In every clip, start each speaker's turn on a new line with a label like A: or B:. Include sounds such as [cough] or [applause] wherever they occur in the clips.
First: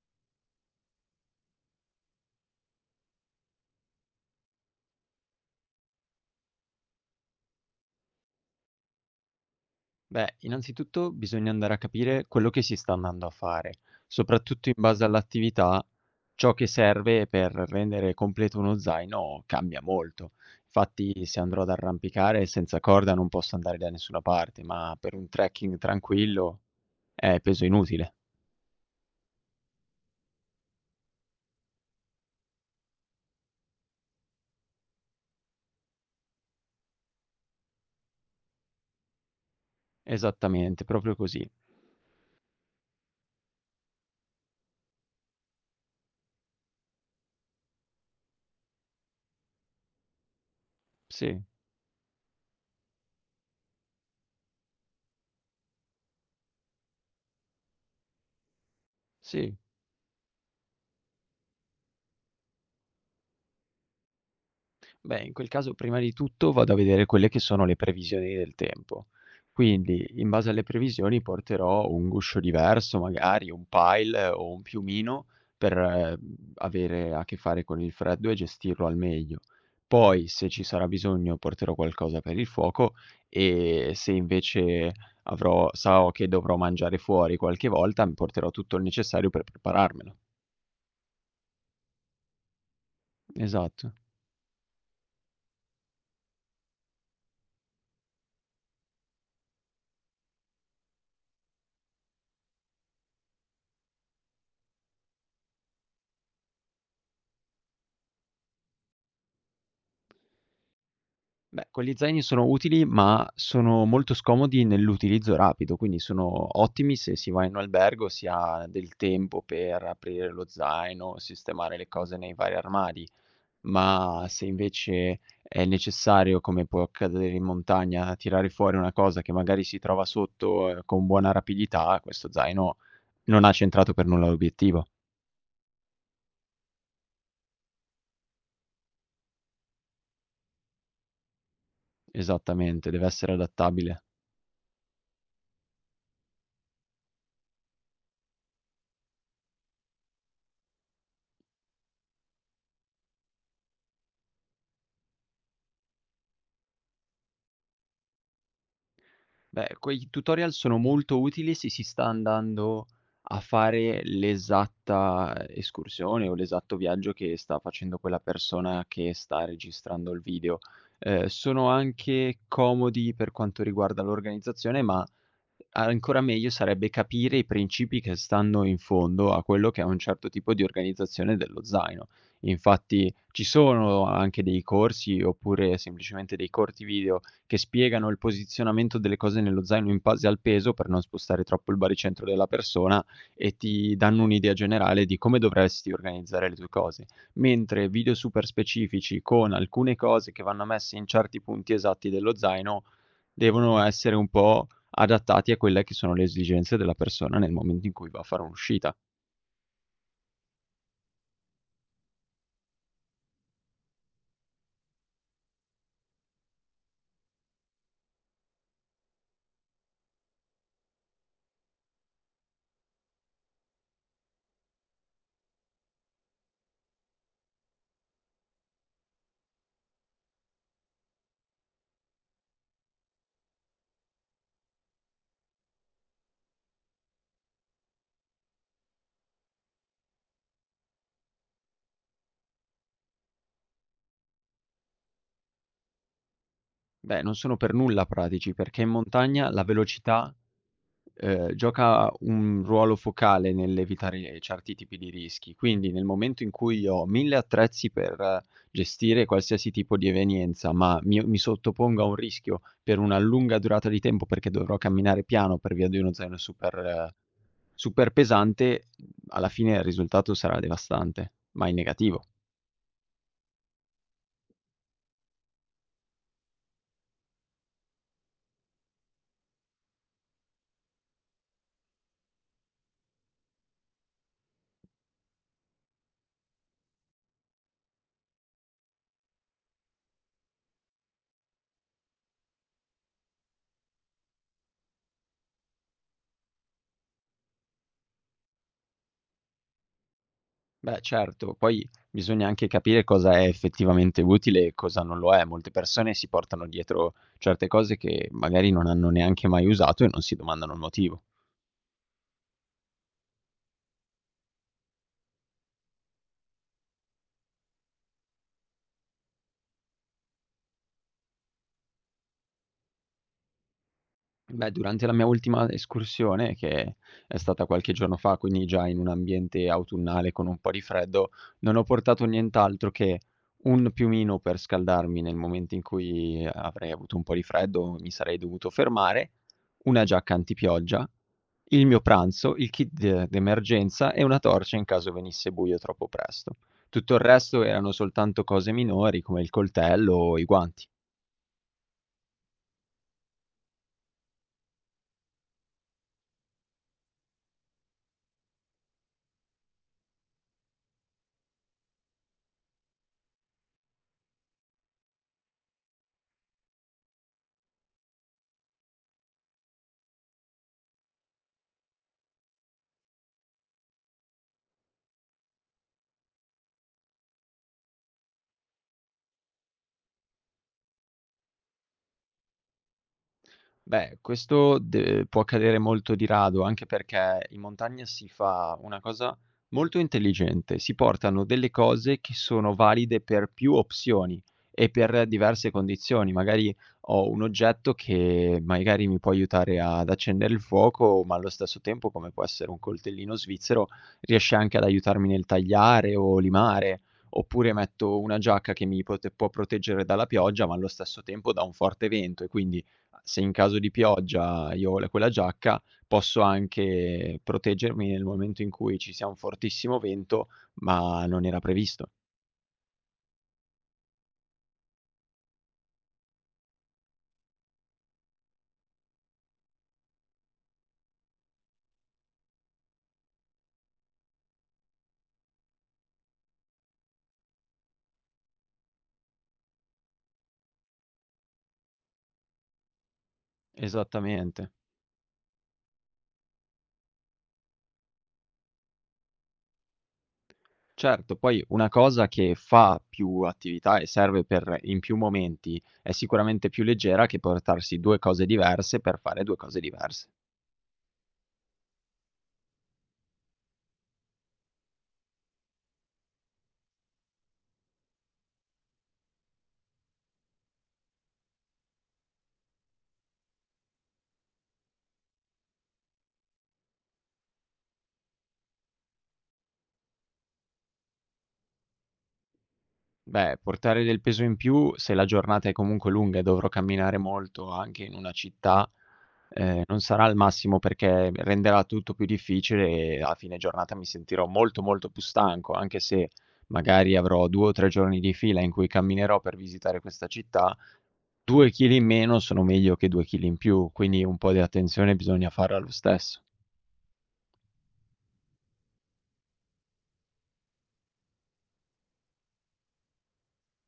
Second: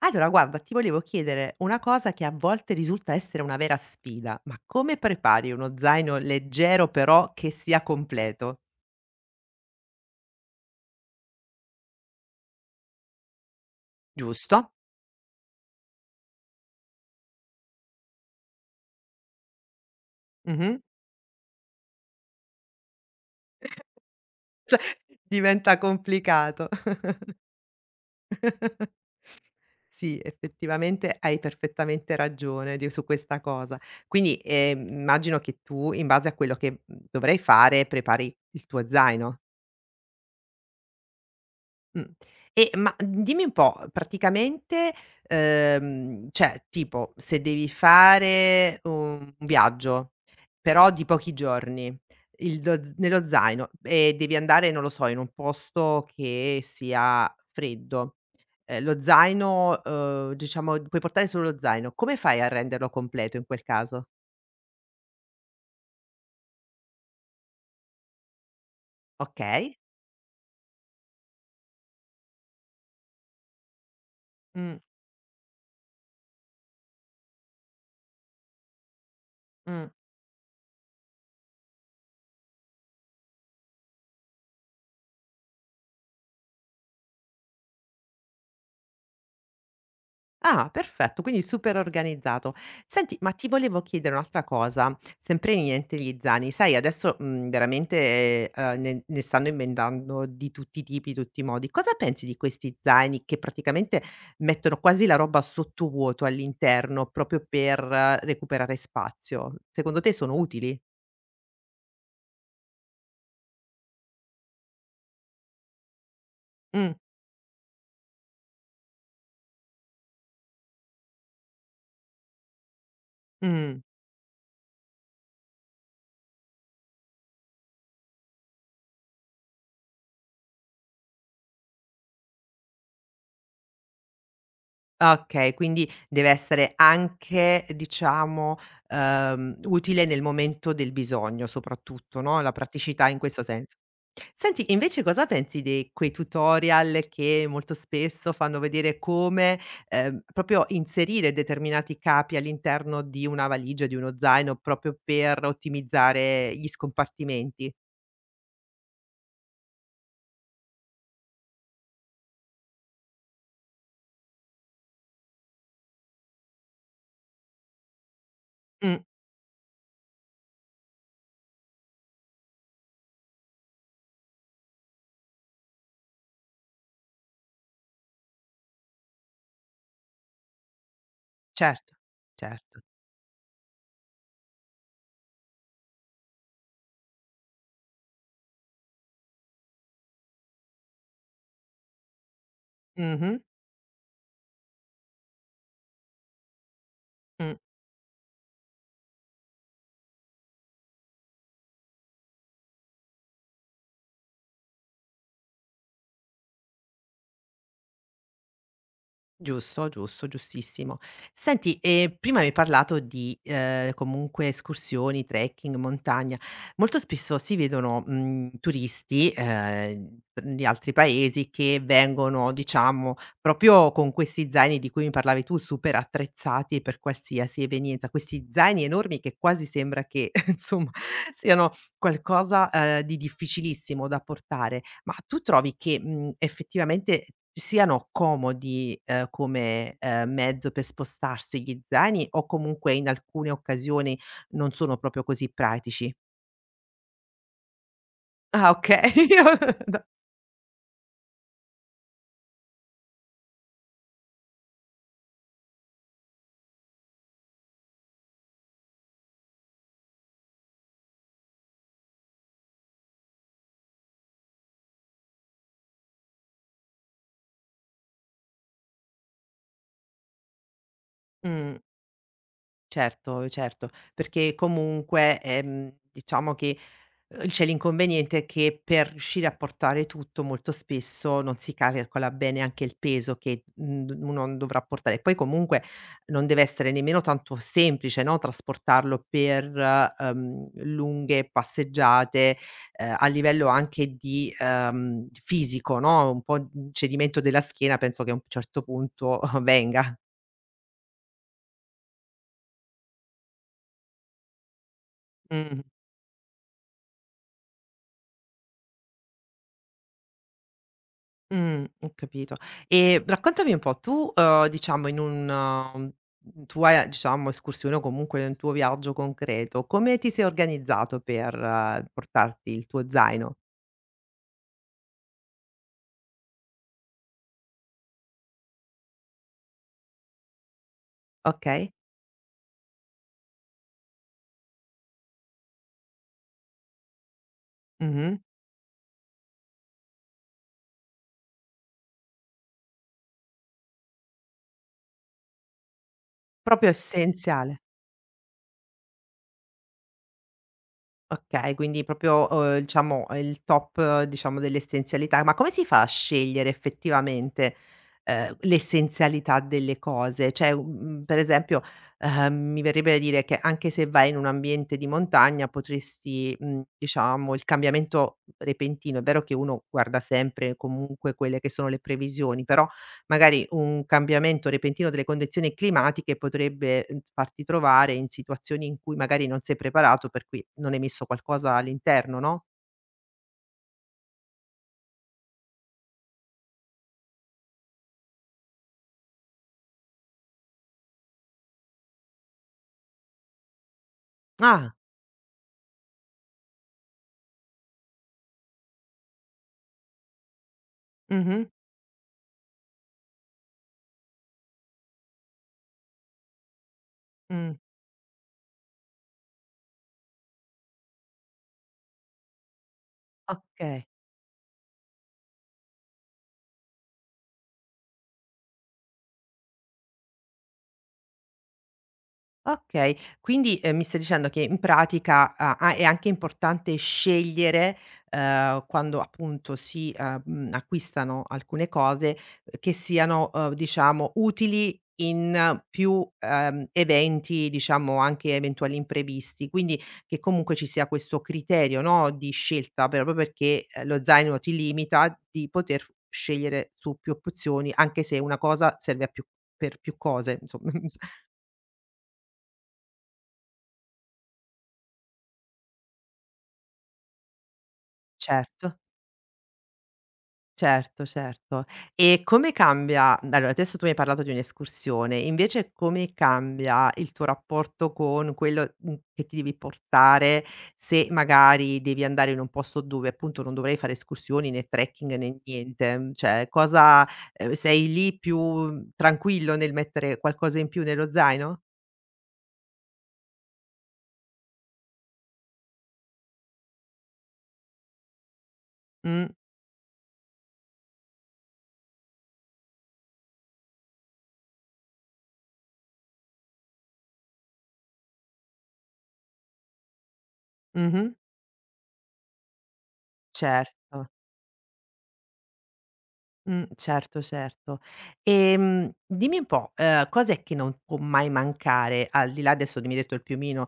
A: Allora, guarda, ti volevo chiedere una cosa che a volte risulta essere una vera sfida, ma come prepari uno zaino leggero però che sia completo?
B: Beh, innanzitutto bisogna andare a capire quello che si sta andando a fare, soprattutto
A: Giusto?
B: in base all'attività, ciò che serve per rendere completo uno zaino cambia molto.
A: Mh-mh.
B: Infatti, se andrò ad arrampicare senza corda non posso andare da nessuna parte,
A: Cioè
B: ma per
A: [laughs]
B: un trekking
A: diventa
B: tranquillo
A: complicato. [laughs]
B: è peso inutile.
A: Sì, effettivamente hai perfettamente ragione di su questa cosa. Quindi, immagino che tu in base a quello che, dovrai fare prepari il tuo zaino.
B: Esattamente, proprio così.
A: Mh. E dimmi un po', praticamente, cioè tipo se devi fare un viaggio, però di pochi
B: Sì,
A: giorni, il do z nello zaino e devi andare, non lo so, in un posto che sia freddo,
B: sì.
A: diciamo puoi portare solo lo zaino, come fai a renderlo completo in quel caso?
B: Beh, in quel caso prima di tutto vado a vedere quelle che sono le previsioni del tempo.
A: Okay.
B: Quindi, in base alle previsioni, porterò un guscio diverso, magari un pile o un
A: Mh,
B: piumino per avere a che fare con il freddo e gestirlo al meglio.
A: mh.
B: Poi, se ci sarà bisogno, porterò qualcosa per il fuoco e se invece avrò, so che dovrò mangiare fuori qualche volta, mi porterò tutto il necessario per prepararmelo.
A: Ah, perfetto, quindi super organizzato. Senti, ma ti volevo
B: Esatto.
A: chiedere un'altra cosa, sempre niente gli zaini. Sai, adesso, veramente, ne stanno inventando di tutti i tipi, tutti i modi. Cosa pensi di questi zaini che praticamente mettono quasi la roba sottovuoto all'interno proprio per recuperare spazio? Secondo te sono utili?
B: Beh, quegli zaini sono utili, ma sono molto scomodi nell'utilizzo rapido, quindi sono ottimi
A: Mh,
B: se si va in un albergo, si ha del tempo per aprire lo zaino, sistemare le cose nei vari armadi,
A: mh.
B: ma se invece è necessario, come può accadere in montagna, tirare fuori una cosa che magari si trova sotto, con buona rapidità, questo zaino non ha centrato per nulla l'obiettivo.
A: Okay, quindi deve essere anche, diciamo, utile nel momento del bisogno soprattutto, no, la
B: Esattamente, deve
A: praticità in
B: essere
A: questo senso.
B: adattabile.
A: Senti, invece cosa pensi di quei tutorial che molto spesso fanno vedere come, proprio inserire determinati capi all'interno di una valigia, di uno zaino, proprio per ottimizzare gli scompartimenti?
B: Beh, quei tutorial sono molto utili se si sta andando a fare l'esatta escursione o l'esatto viaggio che sta facendo quella persona
A: Mh,
B: che sta registrando il video. Sono anche comodi per quanto riguarda l'organizzazione, ma ancora meglio sarebbe capire i principi che stanno in fondo a quello che è un certo tipo di organizzazione dello
A: certo,
B: zaino.
A: certo.
B: Infatti ci sono anche dei corsi, oppure semplicemente dei corti video che spiegano il posizionamento delle cose nello zaino in base al peso per non spostare troppo il baricentro della persona
A: Mh-mh,
B: e ti danno un'idea generale di come dovresti organizzare le tue cose.
A: mh.
B: Mentre video super specifici con alcune cose che vanno messe in certi punti esatti dello zaino devono essere un po' adattati a quelle che sono le esigenze della persona nel momento in cui va a fare un'uscita.
A: Giusto, giusto, giustissimo. Senti, prima mi hai parlato di, comunque escursioni, trekking, montagna. Molto spesso si vedono, turisti, di altri paesi che vengono, diciamo, proprio con questi zaini di cui mi parlavi tu, super attrezzati per qualsiasi evenienza. Questi zaini enormi che quasi sembra che, [laughs] insomma, siano qualcosa, di difficilissimo da portare. Ma tu trovi che, effettivamente siano comodi, come, mezzo per spostarsi gli zaini o comunque in alcune occasioni non sono proprio così pratici?
B: Beh, non sono per nulla pratici,
A: Ah
B: perché in
A: okay.
B: montagna la
A: [laughs]
B: velocità gioca un ruolo focale nell'evitare certi tipi di rischi. Quindi nel momento in cui io ho 1000 attrezzi per gestire qualsiasi tipo di evenienza, ma mi sottopongo a un rischio per una lunga durata di tempo, perché dovrò camminare piano per via di uno zaino super super pesante, alla fine il risultato sarà devastante, ma in
A: Mh,
B: negativo.
A: certo, certo, perché comunque, diciamo che c'è l'inconveniente che per riuscire a portare tutto molto spesso non si calcola bene anche il peso che, mhmm, d uno dovrà portare. Poi comunque non deve essere nemmeno tanto semplice, no, trasportarlo per, lunghe passeggiate, a livello anche di fisico, no, un po' un cedimento della schiena penso che a un certo punto [laughs] venga.
B: Beh, certo, poi bisogna anche capire cosa è effettivamente utile e cosa non lo è. Molte
A: Mh.
B: persone si portano dietro certe cose che magari non hanno neanche mai usato e non si domandano il motivo.
A: Ho capito. E raccontami un po', tu, diciamo mhmm, tua, diciamo, escursione o comunque un tuo viaggio concreto, come ti sei organizzato per portarti il tuo zaino?
B: Beh, durante la mia ultima escursione, che è stata qualche giorno fa, quindi già in un ambiente autunnale con un po' di freddo, non ho
A: Okay.
B: portato nient'altro che un piumino per scaldarmi nel momento in cui avrei avuto un po' di freddo, mi sarei
A: Mh-mh.
B: dovuto fermare, una giacca antipioggia, il mio pranzo, il kit d'emergenza e una torcia in caso venisse buio troppo presto.
A: Proprio
B: Tutto il resto
A: essenziale.
B: erano soltanto cose minori come il coltello o i guanti.
A: Okay, quindi proprio, diciamo, il top, diciamo, dell'essenzialità. Ma come si fa a scegliere effettivamente, l'essenzialità delle cose? Cioè, per esempio, mi verrebbe da dire che anche se vai in un ambiente di montagna potresti, diciamo il cambiamento repentino è vero che uno guarda sempre comunque quelle che sono le previsioni, però magari un cambiamento repentino delle condizioni climatiche potrebbe, farti trovare in situazioni in cui magari non sei preparato, per cui non hai messo qualcosa all'interno, no?
B: Beh, questo de può accadere molto di rado, anche perché in montagna si fa una cosa molto intelligente, si portano delle cose che sono valide per più opzioni e
A: Ah,
B: per diverse condizioni. Magari ho un oggetto che magari mi può aiutare ad accendere il fuoco, ma allo
A: mh-mh,
B: stesso tempo, come può essere un coltellino svizzero, riesce anche ad aiutarmi nel tagliare o limare. Oppure
A: mh,
B: metto una giacca che mi pote può proteggere dalla pioggia, ma allo stesso tempo da un forte vento e quindi se in caso di
A: okay.
B: pioggia io ho la quella giacca, posso anche proteggermi nel momento in cui ci sia un fortissimo vento, ma non era previsto.
A: Okay, quindi, mi stai dicendo che in pratica a è anche importante scegliere, quando appunto si, acquistano alcune cose che siano, diciamo utili in più, eventi, diciamo anche eventuali imprevisti, quindi che comunque ci sia questo criterio, no, di scelta proprio perché, lo zaino
B: Esattamente.
A: ti limita di poter scegliere su più opzioni, anche se una cosa serve a più per più cose, insomma.
B: Certo,
A: [laughs]
B: poi una cosa che fa più attività e serve per in più momenti, è sicuramente più leggera che portarsi 2 cose
A: Certo.
B: diverse per fare 2 cose diverse.
A: Certo, certo. E come cambia allora adesso tu mi hai parlato di un'escursione, invece come cambia il tuo rapporto con quello, che ti devi portare se magari devi andare in un posto dove appunto non dovrai fare escursioni, né trekking, né niente? Mhmm, Cioè cosa sei lì più tranquillo nel mettere qualcosa in più nello zaino?
B: Beh, portare del peso in più, se la giornata è comunque lunga e dovrò camminare molto anche in una città,
A: Mh,
B: non sarà il massimo perché renderà tutto più difficile e a fine giornata mi sentirò molto, molto più stanco, anche se magari avrò 2 o 3 giorni di fila in cui camminerò per visitare questa città,
A: mh-mh,
B: 2 chili in meno sono meglio che 2 chili in più, quindi
A: certo.
B: un po' di attenzione bisogna farla lo stesso.
A: Certo, certo. Dimmi un po', cos'è che non può mai mancare, al di là adesso mi hai detto il piumino,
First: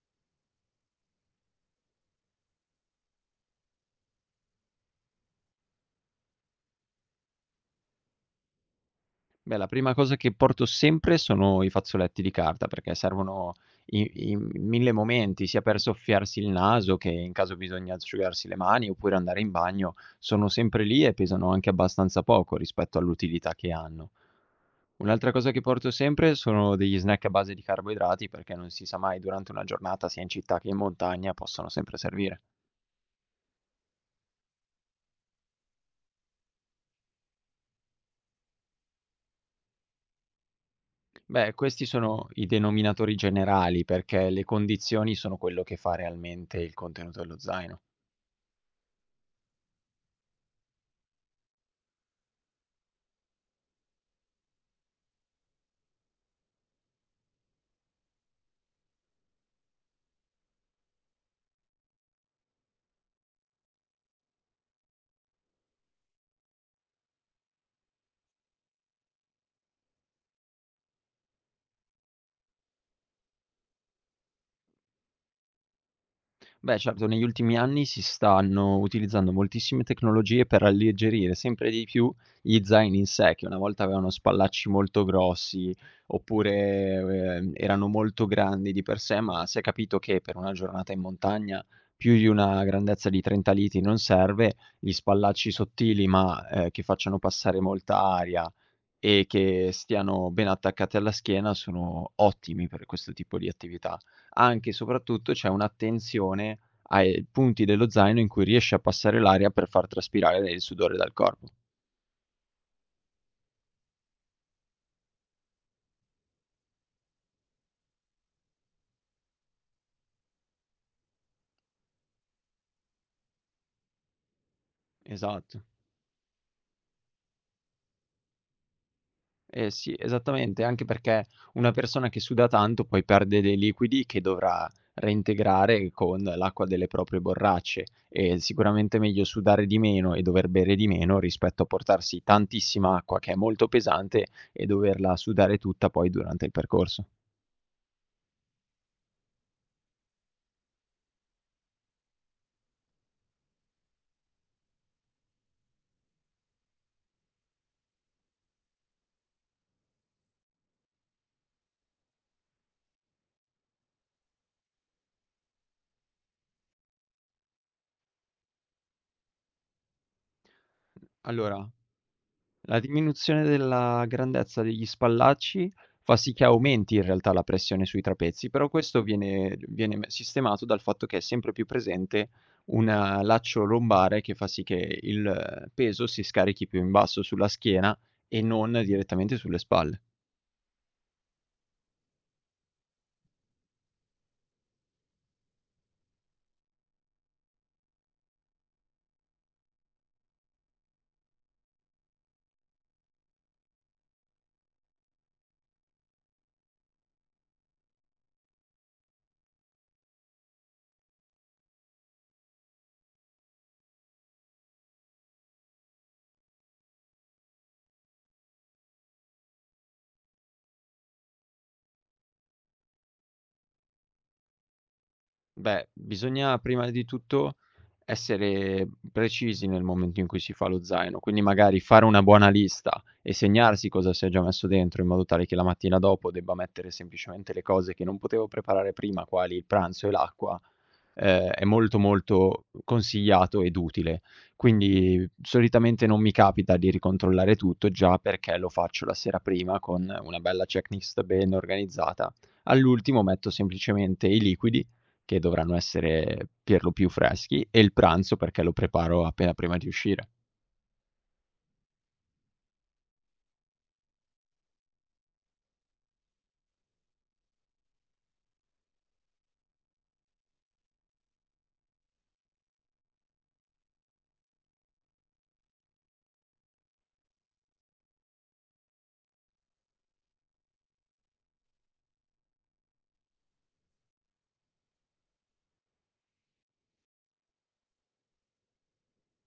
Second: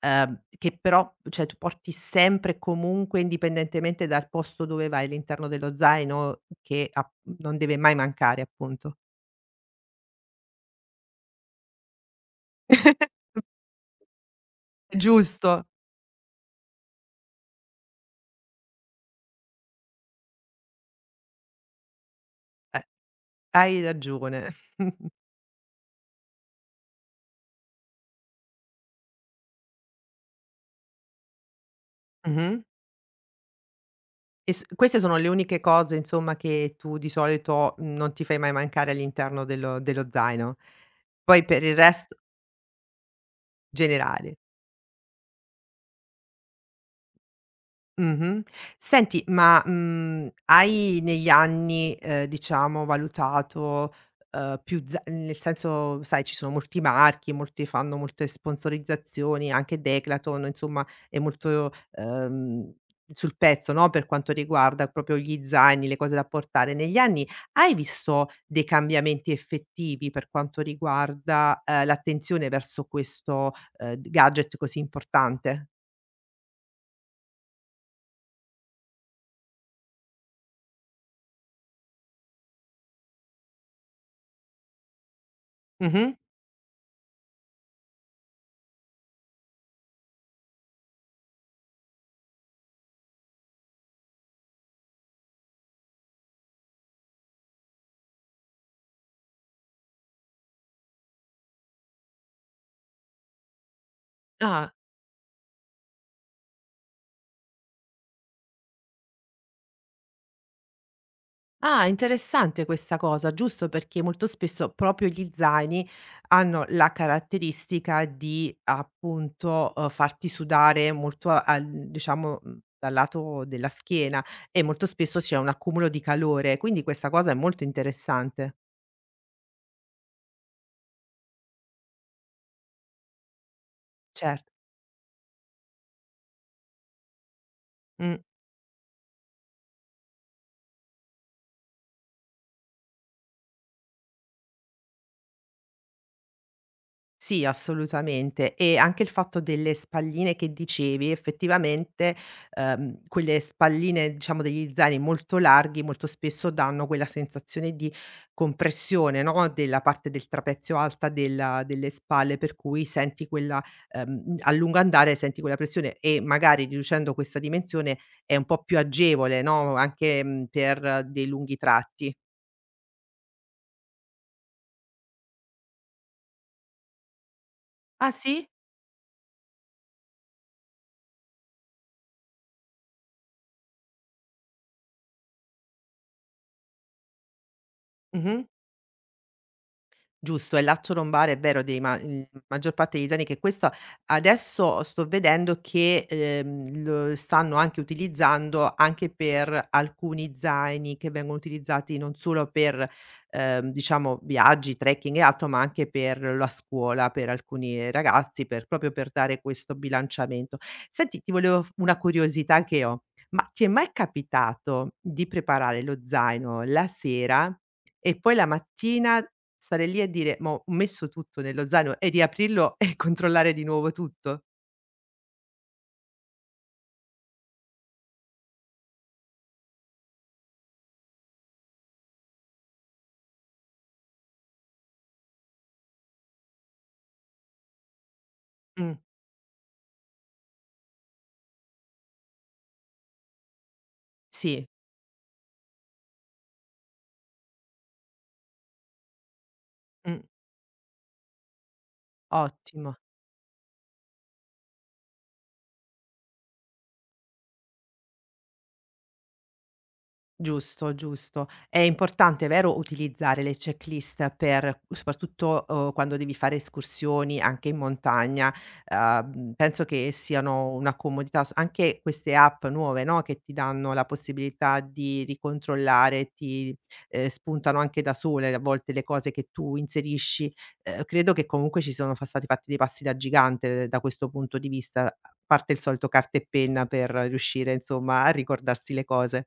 A: che però cioè tu porti sempre e comunque, indipendentemente dal posto dove vai, all'interno dello zaino che a non deve mai mancare, appunto?
B: Beh, la prima cosa che porto sempre sono i fazzoletti di carta, perché
A: [laughs]
B: servono in mille momenti, sia
A: Giusto.
B: per soffiarsi il naso che in caso bisogna asciugarsi le mani oppure andare in bagno, sono sempre lì e pesano anche abbastanza poco
A: Eh,
B: rispetto all'utilità che
A: hai
B: hanno.
A: ragione.
B: Un'altra cosa che porto sempre sono degli snack a base di carboidrati, perché non si sa mai durante una giornata, sia in città che in montagna, possono sempre servire.
A: Mh-mh. E s queste sono le uniche cose, insomma, che tu di solito non ti fai mai mancare all'interno dello zaino. Poi
B: Beh,
A: per il
B: questi
A: resto
B: sono i denominatori generali, perché
A: generale.
B: le condizioni sono quello che fa realmente il contenuto dello zaino.
A: Mh-mh. Senti, ma, hai negli anni, diciamo valutato, più za nel senso, sai, ci sono molti marchi, molti fanno molte sponsorizzazioni, anche Decathlon, insomma, è molto, sul pezzo, no, per quanto riguarda proprio gli zaini, le cose da portare. Negli anni hai visto dei cambiamenti effettivi per quanto riguarda, l'attenzione verso questo, gadget così importante?
B: Beh, certo, negli ultimi anni si stanno utilizzando moltissime tecnologie per alleggerire sempre di più gli zaini in sé, che una volta avevano spallacci molto grossi,
A: Mh-mh.
B: oppure, erano molto grandi di per sé, ma si è capito che per una giornata in montagna più di una grandezza di 30 litri non serve. Gli spallacci sottili, ma, che facciano passare molta aria, e che stiano ben attaccate alla schiena sono ottimi per questo tipo di attività. Anche e
A: Ah.
B: soprattutto c'è un'attenzione ai punti dello zaino in cui riesce a passare l'aria per far traspirare il sudore dal corpo.
A: Ah, interessante questa cosa, giusto perché molto spesso proprio gli zaini hanno la caratteristica di appunto, farti sudare molto a al diciamo, dal lato della schiena e molto spesso c'è un
B: Esatto.
A: accumulo di calore, quindi questa cosa è molto interessante.
B: Eh sì, esattamente, anche perché una persona che suda tanto poi perde dei liquidi che
A: Cer
B: dovrà reintegrare con l'acqua delle proprie borracce.
A: mh.
B: È sicuramente meglio sudare di meno e dover bere di meno rispetto a portarsi tantissima acqua che è molto pesante e doverla sudare tutta poi durante il percorso.
A: Sì, assolutamente. E anche il fatto delle spalline che dicevi, effettivamente, quelle spalline, diciamo, degli zaini molto larghi, molto spesso danno quella sensazione di compressione, no, della parte del trapezio alta della delle spalle, per cui senti quella a lungo andare senti quella pressione e magari riducendo questa dimensione è un po' più agevole, no, anche, per dei lunghi
B: Allora,
A: tratti.
B: la diminuzione della grandezza degli spallacci fa sì che aumenti in realtà la pressione sui
A: Ah sì?
B: trapezi, però questo viene me sistemato dal fatto che è sempre più presente un laccio lombare che fa sì che il peso si scarichi più in basso sulla schiena e
A: Mh-mh.
B: non direttamente sulle spalle.
A: Giusto, è il laccio lombare, è vero, maggior parte degli italiani che questo adesso sto vedendo che, lo stanno anche utilizzando anche per alcuni zaini che vengono utilizzati non solo per, diciamo viaggi, trekking e altro, ma anche per la scuola, per alcuni ragazzi, per dare questo bilanciamento. Senti, ti volevo f una curiosità che ho: ma ti è mai capitato di preparare lo zaino la sera e poi la mattina stare lì e dire: "Ma ho messo tutto nello zaino" e riaprirlo [laughs] e controllare di nuovo tutto?
B: Beh, bisogna prima di tutto essere precisi nel momento in cui si fa lo zaino, quindi magari fare una buona lista e segnarsi cosa si è già messo dentro, in modo tale che la mattina dopo debba mettere semplicemente le cose che non potevo preparare
A: Mh.
B: prima, quali il pranzo e l'acqua, è molto, molto consigliato ed utile.
A: Sì.
B: Quindi solitamente non mi capita di ricontrollare tutto, già perché lo faccio la sera prima con
A: Mh.
B: una bella checklist ben organizzata.
A: Ottimo.
B: All'ultimo metto semplicemente i liquidi, che dovranno essere per lo più freschi, e il pranzo perché lo preparo appena prima di uscire.
A: Giusto, giusto. È importante, vero, utilizzare le checklist per soprattutto, quando devi fare escursioni anche in montagna. Penso che siano una comodità s anche queste app nuove, no, che ti danno la possibilità di ricontrollare, spuntano anche da sole a volte le cose che tu inserisci. Credo che comunque ci sono fa stati fatti dei passi da gigante da questo punto di vista, a parte il solito carta e penna per riuscire, insomma, a ricordarsi le cose.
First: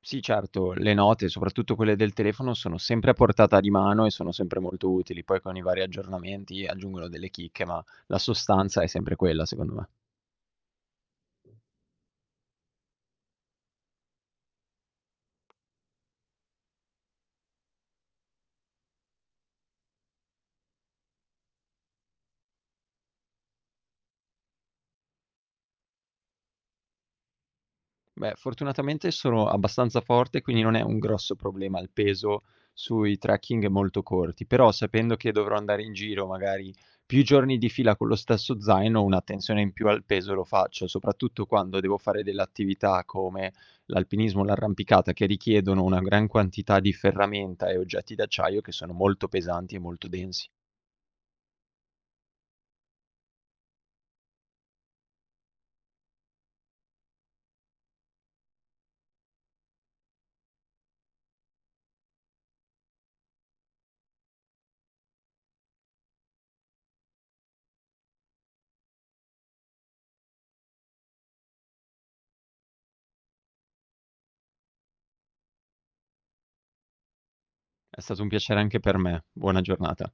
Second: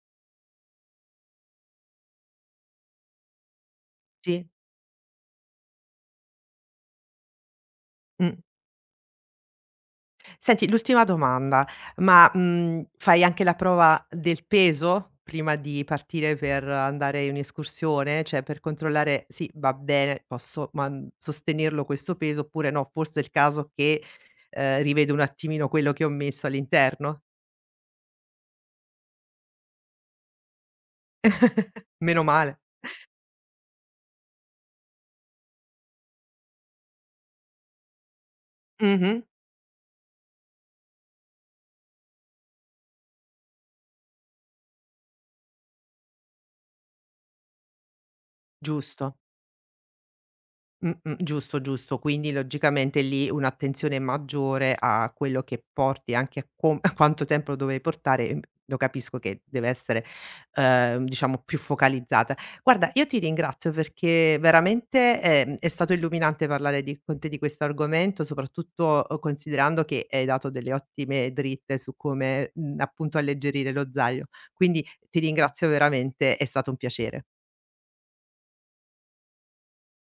B: Sì, certo, le note, soprattutto quelle del telefono, sono sempre a portata di mano e sono
A: Sì.
B: sempre molto utili. Poi con i vari aggiornamenti aggiungono delle chicche, ma la
A: Mh.
B: sostanza è sempre quella, secondo me.
A: Senti, l'ultima domanda, ma, fai anche la prova del peso prima di partire per andare in escursione? Cioè per controllare: "Sì, va bene, posso man sostenerlo questo peso", oppure: "No, forse è il caso che, rivedo un attimino quello che ho messo all'interno.
B: Beh, fortunatamente sono abbastanza forte, quindi non è un grosso problema il
A: Meno
B: peso
A: male."
B: sui trekking molto corti, però sapendo che dovrò andare in giro magari più giorni di fila con lo stesso zaino,
A: Mh-mh,
B: un'attenzione in più al peso lo faccio, soprattutto quando devo fare delle attività come l'alpinismo, l'arrampicata, che richiedono una gran quantità di ferramenta e oggetti d'acciaio che sono
A: giusto.
B: molto pesanti e molto densi.
A: Mh-mh, giusto, giusto. Quindi logicamente lì un'attenzione maggiore a quello che porti, anche a com [laughs] a quanto tempo lo dovevi portare, lo capisco che deve essere, diciamo più focalizzata. Guarda, io ti ringrazio perché veramente, è stato illuminante parlare di con te di questo argomento, soprattutto, considerando che hai dato delle ottime dritte su come, appunto alleggerire lo zaino. Quindi ti ringrazio veramente, è stato un piacere.
B: È stato un piacere anche per me. Buona giornata.